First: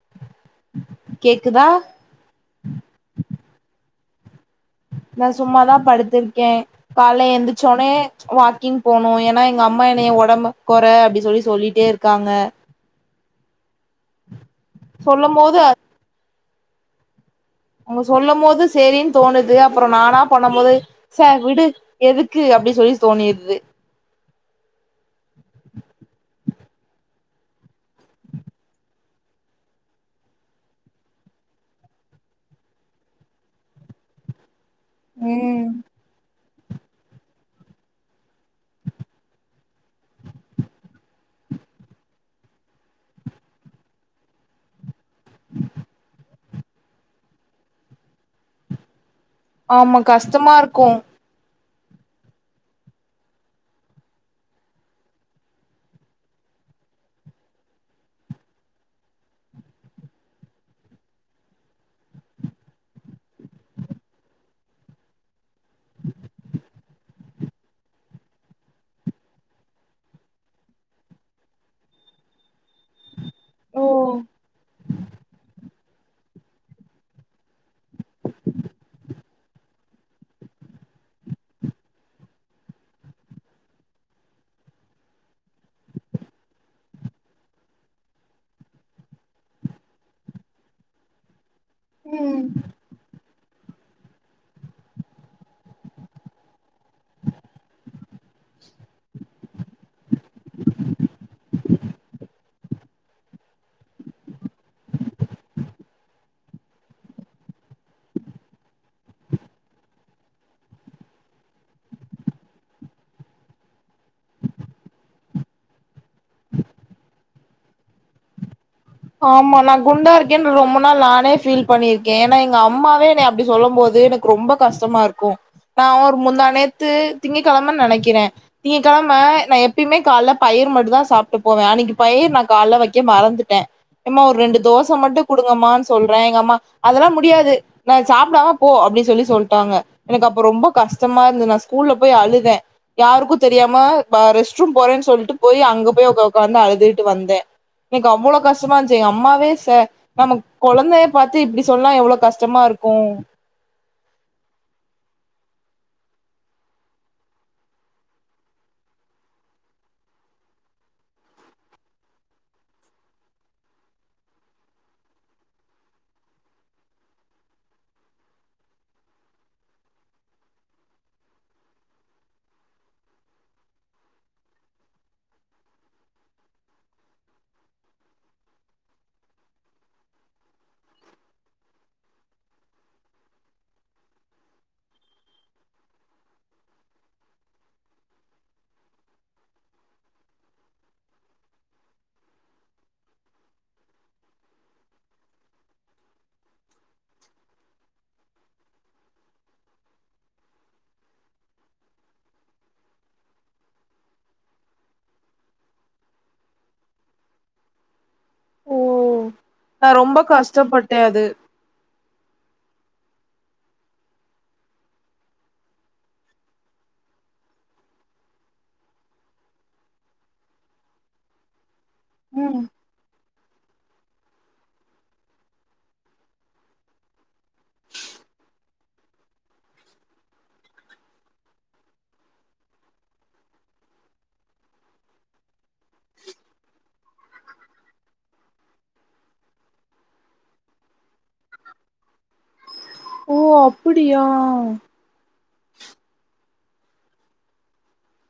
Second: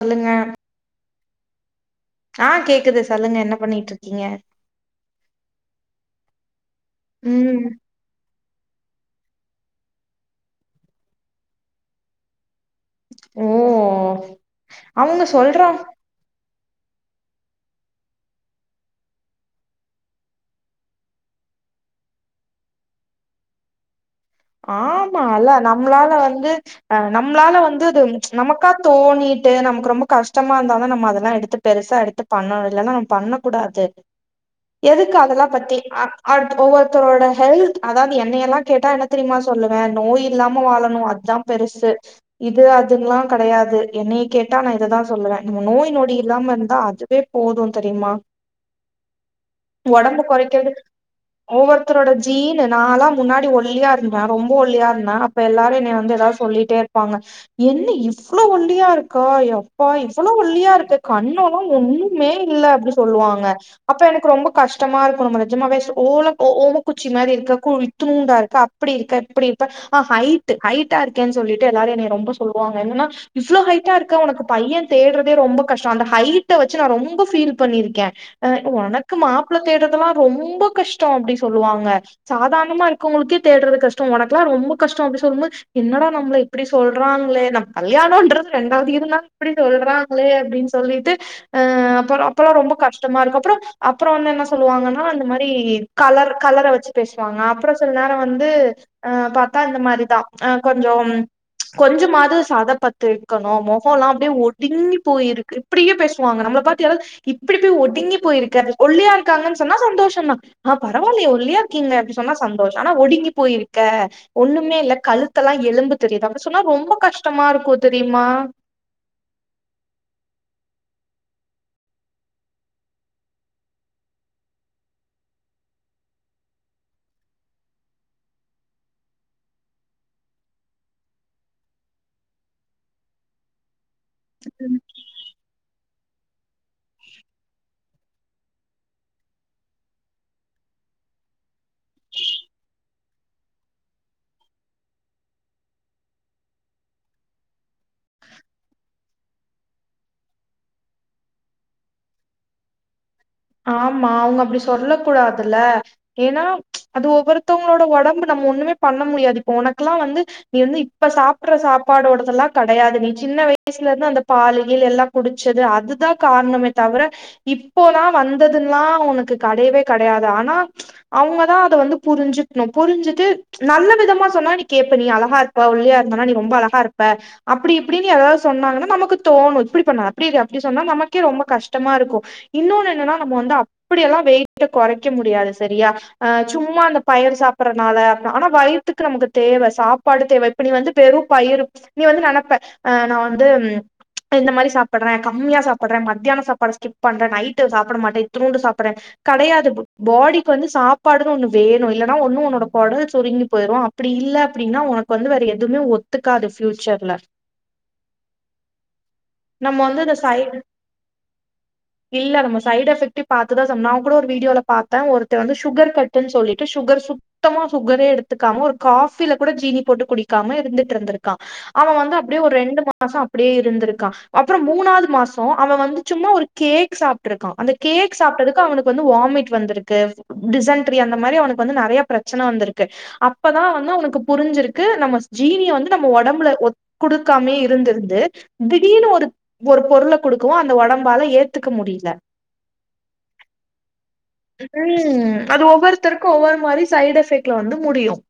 சொல்லுங்க கேக்குதா ஆ கேக்குது சொல்லுங்க என்ன பண்ணிட்றிக்கீங்க நா சும்மாதா படுத்திர்க்கே கால்ல ம் எந்திரிசோனே வாக்கிங் போனு ஏனா எங்க அம்மா என்னைய ஒடம்ப கொற அப்டி சொல்லி சொல்லிட்டே இருக்காங்க ஊ வோ அவுங்க சொல்லும் போது சொல்ட்றா அவுங்க சொல்லு போது சேரின் தோணுது அப்றோ நானா பண்ணோபோது ச விடு எதுக்கு அப்டி சொல்லி தோணிற்து ஆமா ல்ல நம்மளால வந்து அ நம்மளால வந்து அது நமக்கா தோணிட்டு நமக்கு ரொம்ப கஷ்டமா இருந்தா தா நம்ம அதெல்லா எடுத்து பெருசா எடுத்து பண்ணணு இல்லன்னா நம்ம பண்ண கூடாது எதுக்கு அதுல்லா ம் பத்தி அ அடுத் ஒவ்வொருத்ரோட ஹெல்த் அதாவது என்னெயேல்லா கேட்டா எனக் தெரிமா சொல்லுவே நோய் இல்லாம வாழணு அதா பெருசு இது அதுன்லா கெடையாது என்னய கேட்டா நா இததா சொல்லுவே இந்த நோய் நொடி இல்லாம இருந்தா அதுவே போது தெரிமா ஆமா ஒடம்ப கஷ்டமா கொறைக்றதுக்கு இருக்கு ஒவ்வொருத்தரோட ஜீனு நாலா முன்னாடி ஒல்லியா இரு நா ரொம்போ ஒல்லியா இருந்தே அப்ப எல்லாரு எனய வந்து ஏதாது சொல்லிட்டே இருப்பாங்க என்ன இவ்ளோ ஒல்லியா இருக்கா எப்பா இவ்வளோ ஒல்லியா இருக்க கண்ணோலா ஒண்ணு மே இல்ல அப்டி சொல்லுவாங்க அப்போ எனக்கு ரொம்ப கஷ்டமா இருக்கு நம்ம நெஜமாவே சொ ஓல ஓ ஓமக்குச்சி மாரி இருக்க கு இத்துணூண்டா இருக்க அப்டி இருக்க இப்டி இருப்ப ஆ ஹைட்டு ஹைட்டா இருக்கேன் சொல்லிட்டு எல்லாரு என்ன ரொம்ப சொல்லுவாங்க என்னனா இவ்வளோ ஓ ஹைட்டா இருக்க ஒனக்கு பையே தேட்றதே ரொம்ப கஷ்டோ அந்த ஹைட்ட வச்சு நா ரொம்ப ஃபீல் பண்ணிருக்கே அ ஒனக்கு மாப்ள தேட்றதல்லா ரொம்ப கஷ்டோ அப்டி சொல்லுவாங்க சாதாணமா இருக்கவுங்களுக்கே தேட்றது கஷ்டோ ஒனக்ல்லா ரொம்போ கஷ்டோ அப்டி சொல்லுபோது என்னடா நம்மள இப்டி சொல்றாங்ளே நம் கல்யாணோன்றது ரெண்டாவது இருந்தாலு இப்டி சொல்றாங் களே அப்டின் சொல்லிட்டு அ அப்பறோ ம் அப்பல்லா ரொம்ப கஷ் டமா இருக்கு அப்பறோ அப்பறோ வந்து என்ன சொல்லுவாங்கனா இந்த மாரி கலர் கலர வச்சு பேசுவாங்க அப்றோ சில நேரோ வந்து அ பாத்தா இந்த மாரிதா அ கொஞ்சோ கொஞ்சமாது சத பத்து இருக்கணு மொகோலா அப்டியே ஒடுங்கி போயிருக்கு இப்டியே பேசுவாங்க நம்மள பாத்து யாராது இப்டி போய் ஒடுங்கி போய்ருக்க ஒல்லியா இருக்காங்கன் சொன்னா சந்தோஷந் தா ஆ பரவால்லயே ஒல்லியா இருக்கீங்க அப்டி சொன்னா சந்தோஷோ ஆனா ஒடுங்கி போயிருக்க ஒண்ணுமே இல்ல கழுத் த்தலா எலும்பு தெரிது அப்டி சொன்னா ரொம்ப கஷ்டமாருக்கு தெரியுமா ஆமா நா குண்டா இருக்கேன் ரொம்ப நாள் நானே ஃபீல் பண்ணிருக்கே ஏனா எங்க அம்மாவே எனைய அப்டி சொல்லம் போது எனக் கு ரொம்ப கஷ்டமா இருக்கு நா ஒரு முந்தா நேத்து திங்க கெழமன் நெனைக்கிறே திங்க கெழம நா எப்யுமே காலேல பயர் மட்டுந் தா சாப்ட்டு போவே அன்னைக்கு பயர் நா கால்ல வக்க மறந்துட்டே எம்மா ஒரு ரெண்டு தோச மட்டு குடுங்கமானு சொல்றே எங்க அம்மா அதல்லா முடியாது நா சாப்டாம போ அப்டி சொல்லி சொல்ட்டாங்க எனக்கு அப்போ ரொம்ப கஷ்டமா இருந்தது நா ஸ்கூல்ல போய் அழுதே யாருக்கு தெரியாம வ ரெஸ்ட் ரூம் போறேன் சொல்ட்டு போய் அங்க போய் உ உக்காந்து அழுதுகிட்டு வந்தே எனக் அவ்வளோ கஷ் கஷ்டமா இருன்ச்சு எங்க அம்மாவே ச நம கொழந்தய பாத்து இப்டி சொன்னா எவ்வளோ கஷ்டமாருக்கு ஆமா அவுங்க அப்டி சொல்ல கூடாதுல ஏனா அது ஒவ்வொருத்தவ்ங்களோட ஒடம்பு நம்ம ஒண்ணுமே பண்ண முடியாது இப்ப ஒனக்லா வந்து நீ வந்து இப்ப சாப்புற்ற சாப்பாடோடதல்லா கெடையாது நீ சின்ன வயசுல இருந்து அந்த பாலு கீழு எல்லா குடுச்சது அதுதா காரணமே தவிர இப்போல்லா வந்ததுன்லா உனக்கு கெடையவே கெடையாது ஆனா அவுங்கதா அத வந்து புருஞ்சுக்ணு புருஞ்சுது நல்ல விதமா சொன்னா நீ கேப்ப நீ அழகா இருப்ப ஒல்லியா இருந்தனா நீ ரொம்ப அழகா இருப்ப அப்டி இப்டின் ஏதாவது சொன்னாங்கனா நமக்கு தோணு இப்டி பண்ணு அப்டி இரு அப்டி சொன்னா நமக்கே ரொம்ப கஷ்டமா இருக்கு இன்னோன்னு என்னனா நம்ம வந்து அப்டியெல்லா வெயிட்ட கொறைக்க முடியாது சரியா ஆ சும்மா அந்த பயர் சாப்பற்றனால அப்பிலா ஆனா வயித்துக்கு நமக்கு தேவ சாப்பாடு தேவ இப்ப நீ வந்து வெறு பயிரு நீ வந்து நெனப்ப ஆ நா வந்து இந்த மாரி சாப்பற்றே கம்மியா சாப்பற்றே மத்யான சாப்பாட சிகிப் பண்றே நைட்டு சாப்ட மாட்டே இத்துனோண்டு சாப்புற்றே கெடையாது பாடிக்கு வந்து சாப்பாடுன் ஒண்ணு வேணு இல்லனா ஒண்ணு உன்னோட கொடல் சுருங்கி போயிறு அப் அப்டி இல்ல அப்டினா உனக்கு வந்து வேற எதுமே ஒத்துக்காது ஃபியூச்சர்ல [inaudible] நம்ம நா வந்து ரொம்ப இந்த சை கஷ்டப்பட்டே அது இல்ல நம்ம சைட் எஃபெக்ட்டு பாத்துதா சம் நா கூட ஒரு வீடியோல பாத்தே ஒருத்தெ வந்து சுகர் கட்டுன்னு சொல்லிட்டு சுகர் சு சுத்தமா சுகரே எடுத்துக்காம ஒரு காஃபில கூட ஜீனி போட்டு குடிக்காம இருந்துட் இருந்திருக்கா அவெ வந்து அப்டியே ஒரு ம் ரெண்டு மாசோ அப்டியே இருந்திருக்கா அப்பறோ மூணாவது மாசோ அவெ வந்து சும்மா ஒரு கே க் சாப்பிட்ருக்கா அந்த கேக் சாப்டதுக்கு அவனுக்கு வந்து வாமிட் வந்துருக்கு டிசன்ட்ரி அந்த மாரி அவனுக்கு வந்து நெறைய பிரச்சன வந்திருக்கு அப்பதான் வந்து அவுங்களுக்கு புரிஞ்சிருக்கு நம்ம ஜீனிய வந்து நம்ம உடம்புல ஒ குடுக்காமே இருந்திருந்து திடீர்னு ஒரு ஒரு பொருளை குடுக்கவும் அந்த உடம்பால ஏ த்துக்க முடில ஓ அப்டியா ம் அது ஒவ்வொருத்தருக்கும் ஒவ்வொரு மாரி சைட் எஃபெக்ட்ல வந்து முடியும்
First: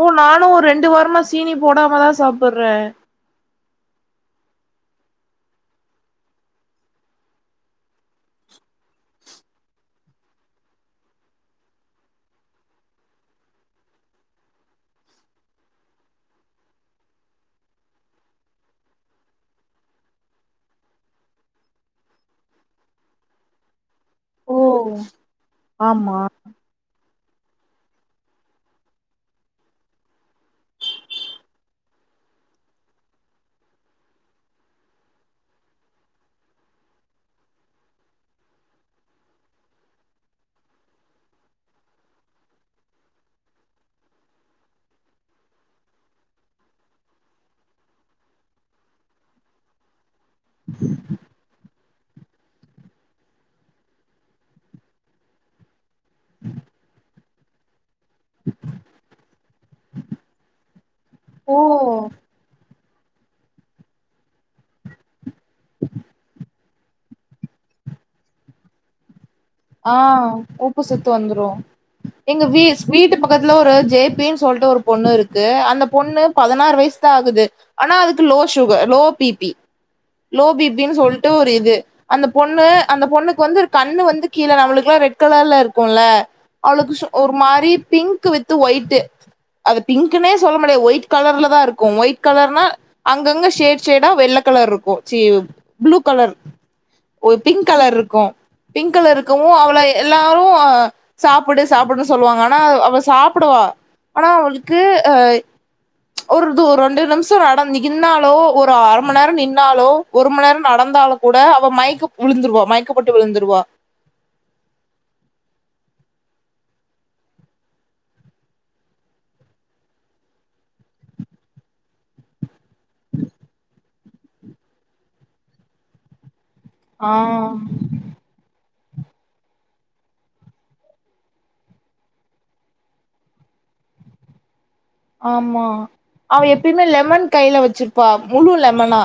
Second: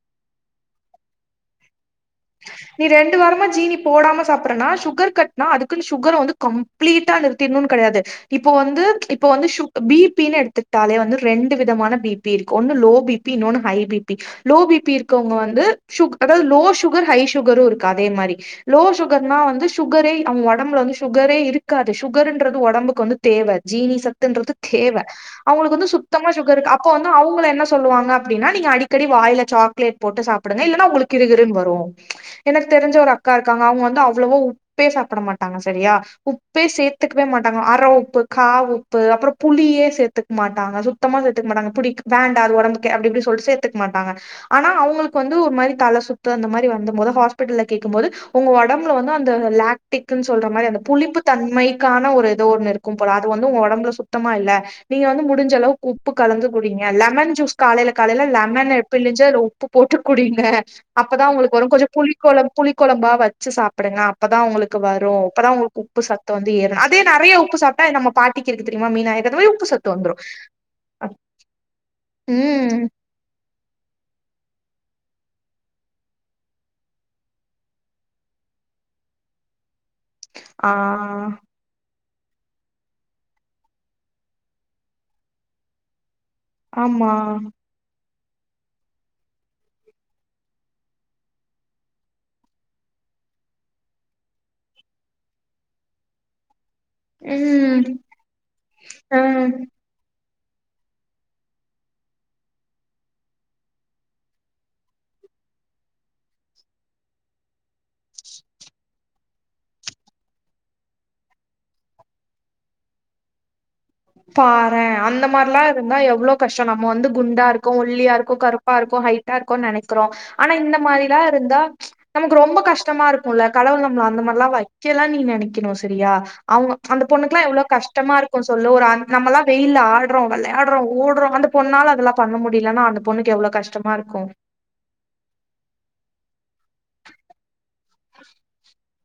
ஓ நானும் ஒரு ரெண்டு வாரமா சீனி போடாமதான் சாப்பிடுறேன் ரண்டு‌வாரமா ஜீனி போடாம சாப்பறனா சுகர் கட்நா அதுகுனு சுகர் வந்து கம்ளீட்டா நிறுத்தும்னு கிடையாது இப்போ வந்து இப்போ வந்து சு பிபினு எடுத்துட்டாலே வந்து ரெண்டு விதமான பி பி இருக்கு ஒன்னு லோ பிபி இன்னொன்னு ஹை பிபி லோ பிபி இருக்கவங்க வந்து சு அதாவது லோ சுகர் சு ஹை சுகரும் இருக்கு அதே மாரி லோ சுகர்னா வந்து சுகரே அவங்க உடம்புல வந்து சுகரே இருக்காது சுகர்ன்றது உடம்புக்கு வந்து தேவ ஜீனி சத்துன்றது ஓ தேவ அவங்களுக்கு வந்து ஆமா சுத்தமா சு கர் அப்ப வந்து அவங்க என்ன சொல்லுவாங்க அப்படின்னா நீங்க அடிக்கடி வாயில சாக்லேட் போட்டு சாப்பிடுங்க இல்லனா உங்களுக்கு கிரு கிருன்னு வரும் எனக்கு தெரிஞ்ச ஒரு அக்கா இருக்காங்க அவங்க வந்து அவ்ளவோ உப்பே சாப்பிட மாட்டாங்க சரியா உப்பே சேர்த்துக்கவே மாட்டாங்க அற உப்பு கா உப்பு அப்புறம் புளியே சேர்த்துக்க மாட்டாங்க சுத்தமா சேர்த்துக்க மாட்டாங்க புடி வேண்ட அது உடம்புக்கு அப்டி இப்டி சொல்லிட்டு சேர்த்துக்க மாட்டாங்க ஆனா அவங்களுக்கு வந்து ஒரு மாரி தலை சுத்து அந்த மாரி வ வந்த போது ஹாஸ்பிட்டல்ல கேக்கும் போது உங்க உடம்பு வந்து அந்த லாக்டிக் சொல்ற மாரி அந்த புளிப்பு தன்மைக்கான ஒரு ஏதோ ஒன்று இருக்கும் போல அது வந்து உங்க உடம்புல சுத்தமா இல்ல நீங்க வந்து முடிஞ்ச அளவுக்கு உப்பு கலந்து குடிங்க லெமன் ஜூஸ் காலையில காலையில லெமன் புளிஞ்சி உப்பு போட்டு குடிங்க அப்பதான் உங்களுக்கு ஓ வ கொஞ்சம் புளிக்கொளம் புளிகொழம்பா வச்சு சாப்பிடுங்க அப்பதான் உங்களுக்கு வரும் அப்பதான் உங்களுக்கு உப்பு சத்து வந்து ஏறும் அதே நிறைய உப்பு சாப் ட்டா நம்ம பாட்டிக்கு இருக்கு தெரியுமா மீனாயாக்கு அத மாரி உப்பு சத்து ஆ வந்துரு உப்பு சத்து வந்துரும் எங்க வீ ம் வீட்டு பக்க த்துல ஒரு ஜேபேனு சொல்ட்டு ஒரு பொண்ணு இருக்கு அந்த பொண்ணு பதினாறு வயசு தான் ஆகுது ஆனா அதுக்கு லோ சுகர் லோ பிபி ஆ லோபிபினு சொல்ட்டு ஒரு இது அந்த பொண்ணு அந்த பொண்ணுக்கு வந்து ஒரு கண்ணு வந்து கீழ நம்மளுக்கெல்லாம் ரெட் கலர்ல இருக்கும்ல அவளுக்கு ஆமா ஒரு மாரி பிங்க் வித் ஒய்ட் அது பிங்க்னே சொல்ல முடியாது ஒயிட் கலர்ல தான் இருக்கும் ஒயிட் கலர்னா அங்கங்க ஷேர் சேடா வெள்ள கலர் இருக்கும் சி ப்ளூ கலர் ஒரு பிங்க் ம் கலர் இருக்கும் பிங்க் கலர்க் க்கவு ஆ அவள எல்லாரும் அ சாப்புடு சாப்புடுனு சொல்லுவாங்க ஆனா அவ சாப்புடுவா ஆனா அவளுக்கு அ ஒருரு து ரெண்டு நிமிசோ நடந் நின்னாலோ ஒரு அர மண்நேரம் நின்னாலோ ஒரு மண் நேரம் நடந்தாலும் கூட அவ மயகப் உழுந்துடுவா மயக்கம் போட்டு விழுந்துடுவா பாற அந்த மாரிலா இருந்தா எவ்ளோ கஷ்டம் நம்ம வந்து குண்டா ருக்கோ ஒல்லியா ருக்கோ கருப் பா ருக்கோ ஹைட்டா இருக்கோனு நனைக்றோ ஆனா இந்த மாரிலா இருந்தா நமக் ரொம்ப கஷ்ட் ட்டமா இருக்குல்ல கடவுள் நம்ள அந்த மாரிலா வைக்கல நீ நனைக்கணு சரியா அவுங் அந்த ஆ பொண்ணுகெலாம் எவ்ளோ கஷ்டமாருக்கு சொல்லு ஒரு அ நம்ளாம் வெயில்ல ஆட்றோம் விளையாடுறோ ஓட்றோ அந்த பொண்ணால அதெல்லா பண்ண முடிலன்னா அந்த பொண்ணுக்கு எவ்ளோ கஷ்டமாருக்கும் ஆமா அவ எப்பியுமே லெமன் கைல வச்சிருப் ப்பா முழு லெமனா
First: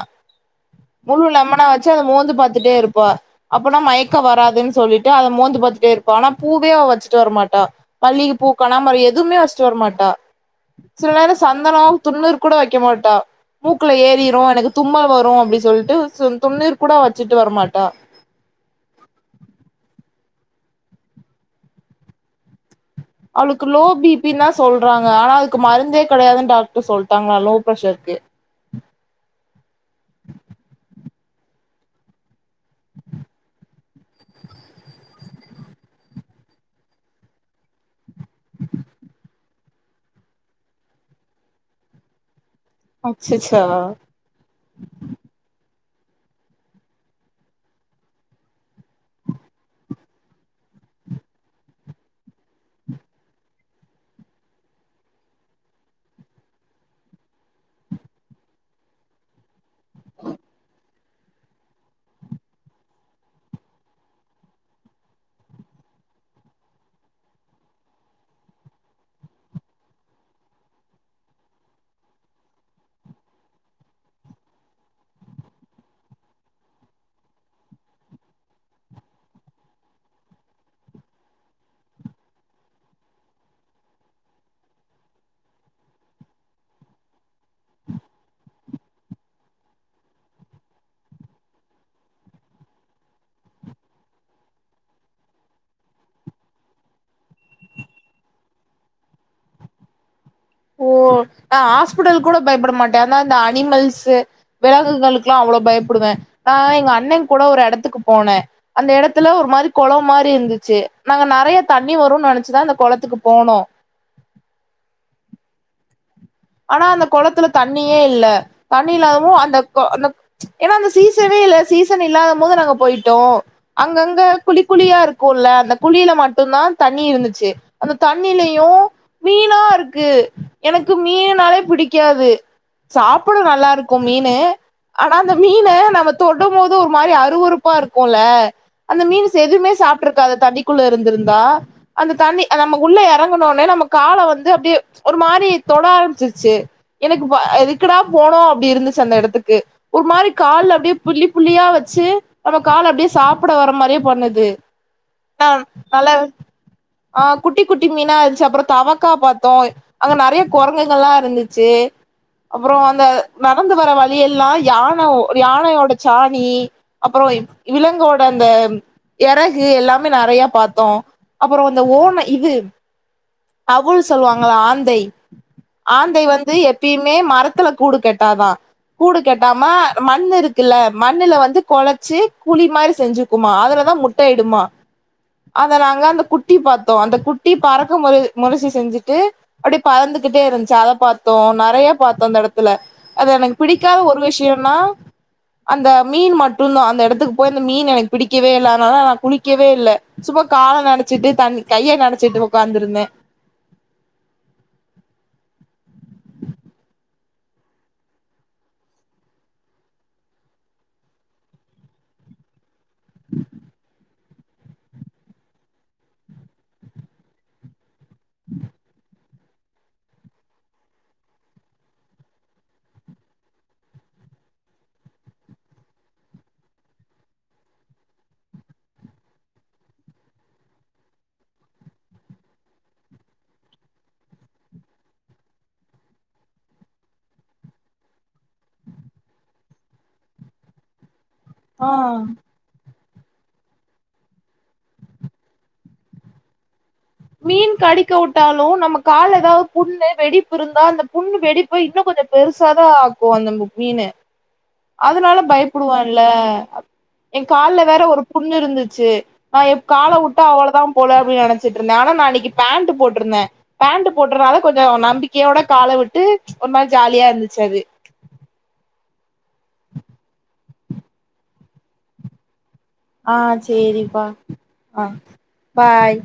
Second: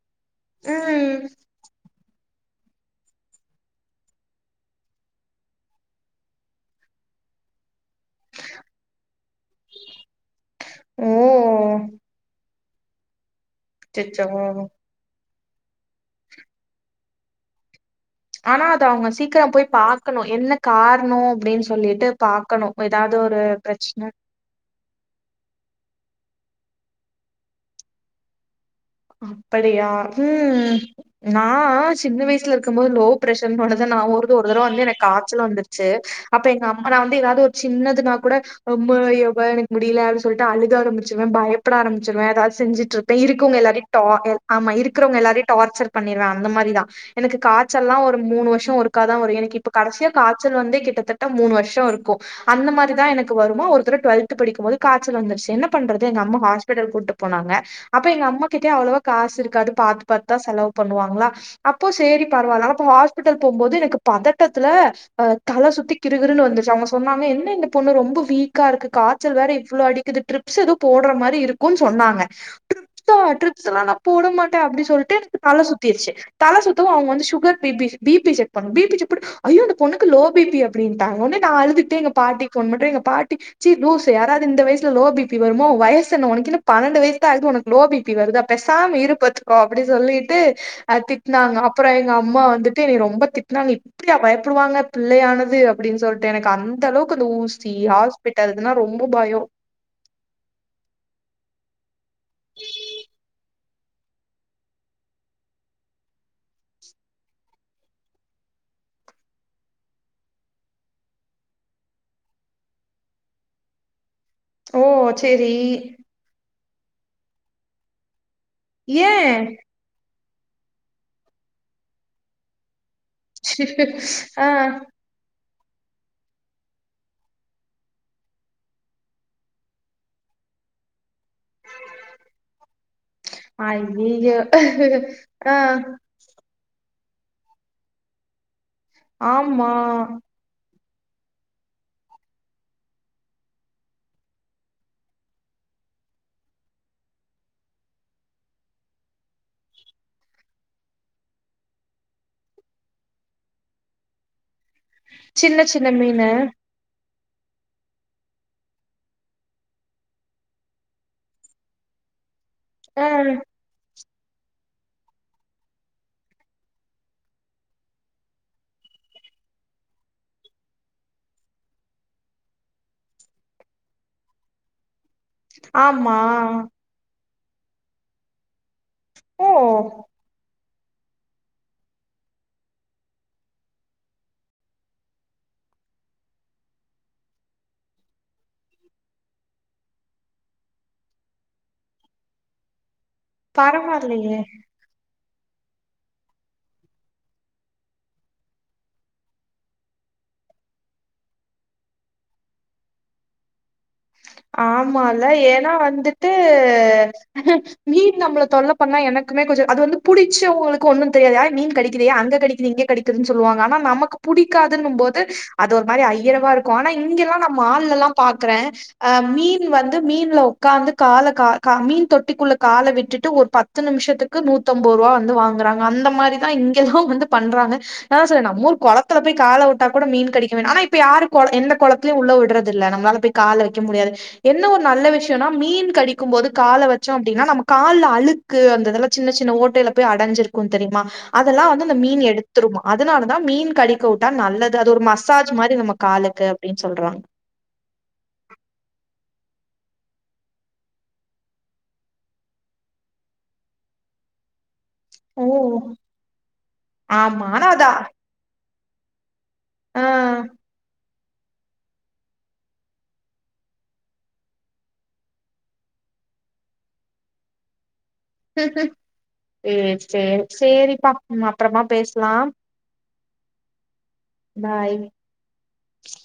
ம் முழு லெமனா வச்சு அத மோந்து பாத்துடே இருப்பா அப்பனா மயக்க வராதுன் சொல்லிட்டு அத மோந்து பாத்துட்டேருப்பா ஆனா பூவே அவ வச்சிட்டு வரமாட்டா மல்லிகு பூ கணாபரம் எதுவுமே வச்சிட்டு வரமாட்டா ஓ சில நேரம் சந்தனம் துண்ணூறு கூட வைக்க மாட்டா மூக்குல அச்சச்சோ ஏறிரு எனக்கு தும்மல் வரு அப்டி சொல்ட்டு துண்ணீர் கூட வச்சிட்டு வரமாட்டா ஆனா அத அவங்க சீக்கரோ போய் பாக்கணு என்ன காரணோ அப்டின் சொல்லிட்டு பாக்கணு எதாவது ஒரு அவளுக்கு லோ பிரச்சன பீப் பின்தா சொல்றாங்க ஆனா அதுக்கு மருந்தே கெடையாதுன் டாக்டர் சொல்டாங்கலா லோ பிரெஷ்ர்க்கு அப்படியா ம் நா சின்ன வயசுல இருக்கும் போது லோ பிர்ரெஷர்ன்ன ஒன்னதா நா ஒருது ஒரு தரவ வந்து எனக் காச்சல் வந்துருச் சி அப்ப எங்க அம்மா நா வந்து எதாது ஒரு சின்னதுனா கூட அம்மா யப்பா எனக்கு முடியல அப்டி சொல்ட்டு அழுக ஆரம்பிச்சிருவே பயப்பட ஆரபிச்சிருவே ஏதாது செஞ்சிட் ருப்பே இருக்கவங்க அச்சச்சோ எல்லாரையு டா எல் ஆமா இருக்குறவங்க எல்லாரையு டார்ச்சர் பண்ணிருவே அந்த மாரி தா எனக்கு காச்சல்லா ஒரு மூணு வருஷோ ஒருக்கா தா வரு எனக்கு இப்ப கடசியா காய்ச்சல் வந்தே கிட்டதட்ட மூணு வருஷோ இருக்கு அந்த மாரிதா எனக்கு வருமா ஒருதர டுவல்த்து படிக்கும் போது காச்சல் வந்துருச்சி என்ன பண்றது எங்க அம்மா ஹாஸ்பிட்டல் கூட்டு போனாங்க அப்ப எங்க அம்மா கிட்டயு அவ்ளவா காசு இருக்காது பாத்து பாத்துதா செலவு பண்ணுவாங்ளா அப்போ சேரி பரவால்ல நம்ம அப்ப ஹாஸ்பிட்டல் போம்போது எனக்கு பதட்டத்துல ஆ தல சுத்தி கிரு கிருன்னு வந்துருச்சி அவுங்க சொன்னாங்க என்ன இந்த பொண்ணு ரொம்ப வீக்கா இருக்கு காச்சல் வேற இவ்ளோ அடிக்குது ட்ரிப் ஸ் எது போட்ற மாரி இருக்குன் சொன்னாங்க நா ட்ரிப்ஸ் எல்லா நா போட மாட்டே அப்டி சொல்ட்டு எனக்கு தல சுத்தீர்ச்சி தல சுத்தவு அவுங்க வந்து சுகர் பிபி பிபி செக் பண்ணனு பிபி செக் பண்ட்டு ஐயோ இந்த பொண்ணுக்கு லோ பிபி அப்டின்டாங்க ஒன்னே நா அழுதுட்டே எங்க பாட்டிக்கி ஃபோன் போட்டு எங்க பாட்டி ச்சி லூசு யாராது இந்த வயசுல லோ பிபி வருமோ வயசென்ன உனக்கென்ன பன்னெண்டு வயஸ்தா ஆகுது உனக் லோ பிபி வருதா பெசாம இரு பாத்துகோ அப்டி சொல்லிட்டு அது திட்னாங்க அப்பறோ எங்க அம்மா வந்துட்டு எனைய ரொம்ப திட்னாங்க இப் டியா பயப்படுவாங்க பிள்ளையானது அப்டின் சொல்ட்டு எனக்கு அந்தளவுக்கு இந்த ஊசி ஹாஸ் பிட்டல் இதுனா ரொம்ப பயோ ஓ நா ஹாஸ்பிட்டல் கூட பயப்பட மாட்டே ஆனா இந்த அனிமல்ஸ்சு வெலகுகளுக்லா அவ்ளோ பயப்படுவே நா எங்க அண்ணே கூட ஒரு எடத்துக்கு போனே அந்த எடத்துல ஒரு மாரி கொளம் மாரி இருந்துச்சி நாங்க நெறையா தண்ணி வருன் நெனச்சி தா அந்த கொளத்துக்கு போனோ ஓ சேரி ஆனா அந்த கொளத்துல தண்ணியே இல்ல தண்ணி இல்லாதமு ஏ அந்த கோ அந்தக் ஏன்னா அந்த சீசனே இல்ல சீசன் இல்லாதம் போது நாங்க போயிட் டோ அங்கங்க ஆ குழி குழியா இருக் குல்ல அந்த குழில மட்டுந்தா தண்ணி இருந்திச்சி அந்த தண்ணிலயு மீனா இருக்கு எனக்கு மீன் னாலே பிடிக்காது சாப்ட நல்லா இருக்கு மீனு ஐய்யய்யோ ஆனா அந்த ஆ மீன நம்ம தொடும்போது ஒரு மாரி அருவறுப்பா இருக்குல்ல அந்த மீன்ஸ் எதுமே ஆமா சாப்ட்ருக்காது தண்ணிக் குள்ள இருந்திருந்தா அந்த தண்ணி நம்ம உள்ள எறங்குன ஒன்னே நம்ம கால வந்து அப்டியே ஒரு மாரி தொட ஆரம்பிச்சிருச்சி எனக்கு ப எதுக்குடா போனோ அப்டி இருந்துச்சி அந்த எடத்துக்கு ஒரு மாரி கால்ல அப்டியே புள்ளி புள்ளியா வச்சி நம்ம கால அப்டியே சாப்ட வர்ற மாரியே பண்ணுது ஆ சின்ன சின்ன நல்ல மீனு ஆ குட்டி குட்டி மீனா இருந்துச்சி அப்பறோ தவக்கா பாத்தோ அங்க நெறைய கொரங்குகள்லா இருந்துச்சி அப்பறோ அந்த ஆ நடந்து வர்ற வழி யெல்லா யானை யானையோட சாணி அப்பறோ விலங்கோட அந்த எறகு எல்லாமே நெறையா பாத்தோ அப்பறோ இந்த ஓன இது அவுள் சொல்லுவாங்கல்ல ஆந்தை ஆமா ஆந்தை வந்து எப்பயுமே மரத்துல கூடு கெட்டாதா கூடு ஓ கெட்டாம மண் இருக் குல்ல மண்ணுல வந்து கொலச்சி குழி மாரி செஞ்சுக்குமா அதுலதா முட்டயிடுமா அத நாங்க அந்த குட்டி பாத்தோ அந்த குட்டி பறக்க மு- முறச்சி செஞ்சுட்டு அப்டியே பறந்துகிட்டே இருந்துச்சு அத பாத்தோ நெறைய பாத்தோ அந்த எடத்துல அது எனக்கு பிடிக்காத ஒரு பரவால்லையே விஷியோனா அந்த மீன் மட்டுதா அந்த எடத்துக்கு போய் அந்த மீன் எனக்கு பிடிக்கவே இல்ல அதுனால நா குளிக்கவே இல்ல சும்மா கால நெனைச்சிட்டு தண் கைய நெனைச்சிட்டு உட்காந்துருந்தே ஆமால ஏனா வந்துட்டு மீன் நம்பள தொல்ல பண்ணா எனக்குமே கொஞ்சோ அது வந்து புடிச்சவங்களுக்கு ஒன்னு தெரியாது ஆ மீன் கடிக்குதே அங்க கடிக்குது இங்க கடிக் குதுன்னு சொல்லுவாங்க ஆனா நமக்கு பிடிக்காதுன்னும்போது அது ஒரு மாரி ஐயர்வா இருக்கு ஆனா இங்கலா நா மால்லலா பாக்குற மீன் வந்து மீன்ல உக்காந்து கால கால மீன் தொட்டிக்குள்ள கால விட்டுட்டு ஒரு பத் பத்து நிமிஷத்துக்கு நூத்தம்பது ரூபா வந்து வாங்குறாங்க அந்த மாரிதா இங்கெல்லா வந்து பண்றாங்க அதா சொல்லற நம்ம ஒரு கொளத்துல போய் கால உட்டா கூட மீன் கடிக்கவேனா ஆனா இப்ப யாரு கொ எந்த கொளத் துலயு உள்ள விடுறது இல்ல நம்பலால போய் கால வைக்க முடியாது என்ன ஒரு நல்ல விஷியோனா மீன் கடிக்கும்போது கால வச்சோ அப்டின்னா நம்ம கால்ல அழுக் க்கு அந்த இதெல்லா சின்ன சின்ன ஓட்டையில போய் அடஞ்சிருக்கு தெரியுமா அதெல்லா வந்து ஆ அந்த மீன் எடுத் திருமா அதுனாலதா மீன் கடிக்க விட்டா நல்லது அது ஒரு மசாஜ் மாரி நம்ம காலுக்கு அப்டின்னு சொல்றா மீன் கடிக்க வுட்டாலு நம்ம கால்ல எதாவுது புண்ணு வெடிப்புருந்தா அந்த புண்ணு வெடி ப்ப இன்னு கொஞ்சோ பெருசாதா ஆக்கு அந்த நம்ம மீனு அதுனால ஓ பயப்படுவான்ல ஏ ஆமா ஆனா கால்ல அதா வேற ஒரு புண்ணு இருந்துச்சு நா எப் ஆ கால வுட்டா அவ்ளோதா போல அப்டின்னு நெனச் ட்டு இருந்த ஆனா நா அன்னிக்கு பேண்ட் போட்ருந்த பேண்ட் போட்டற்றதுனால கொஞ்சோ நம்பிக்கையோட கால்ல விட்டு ஒரு மாரி ஜாலியா இருந்துச்சு அது சேரி சேரி சேரிப்பா நம்ம அப்றமா பேசலா ஆ சேரிப்பா பாய் ஆ பாய்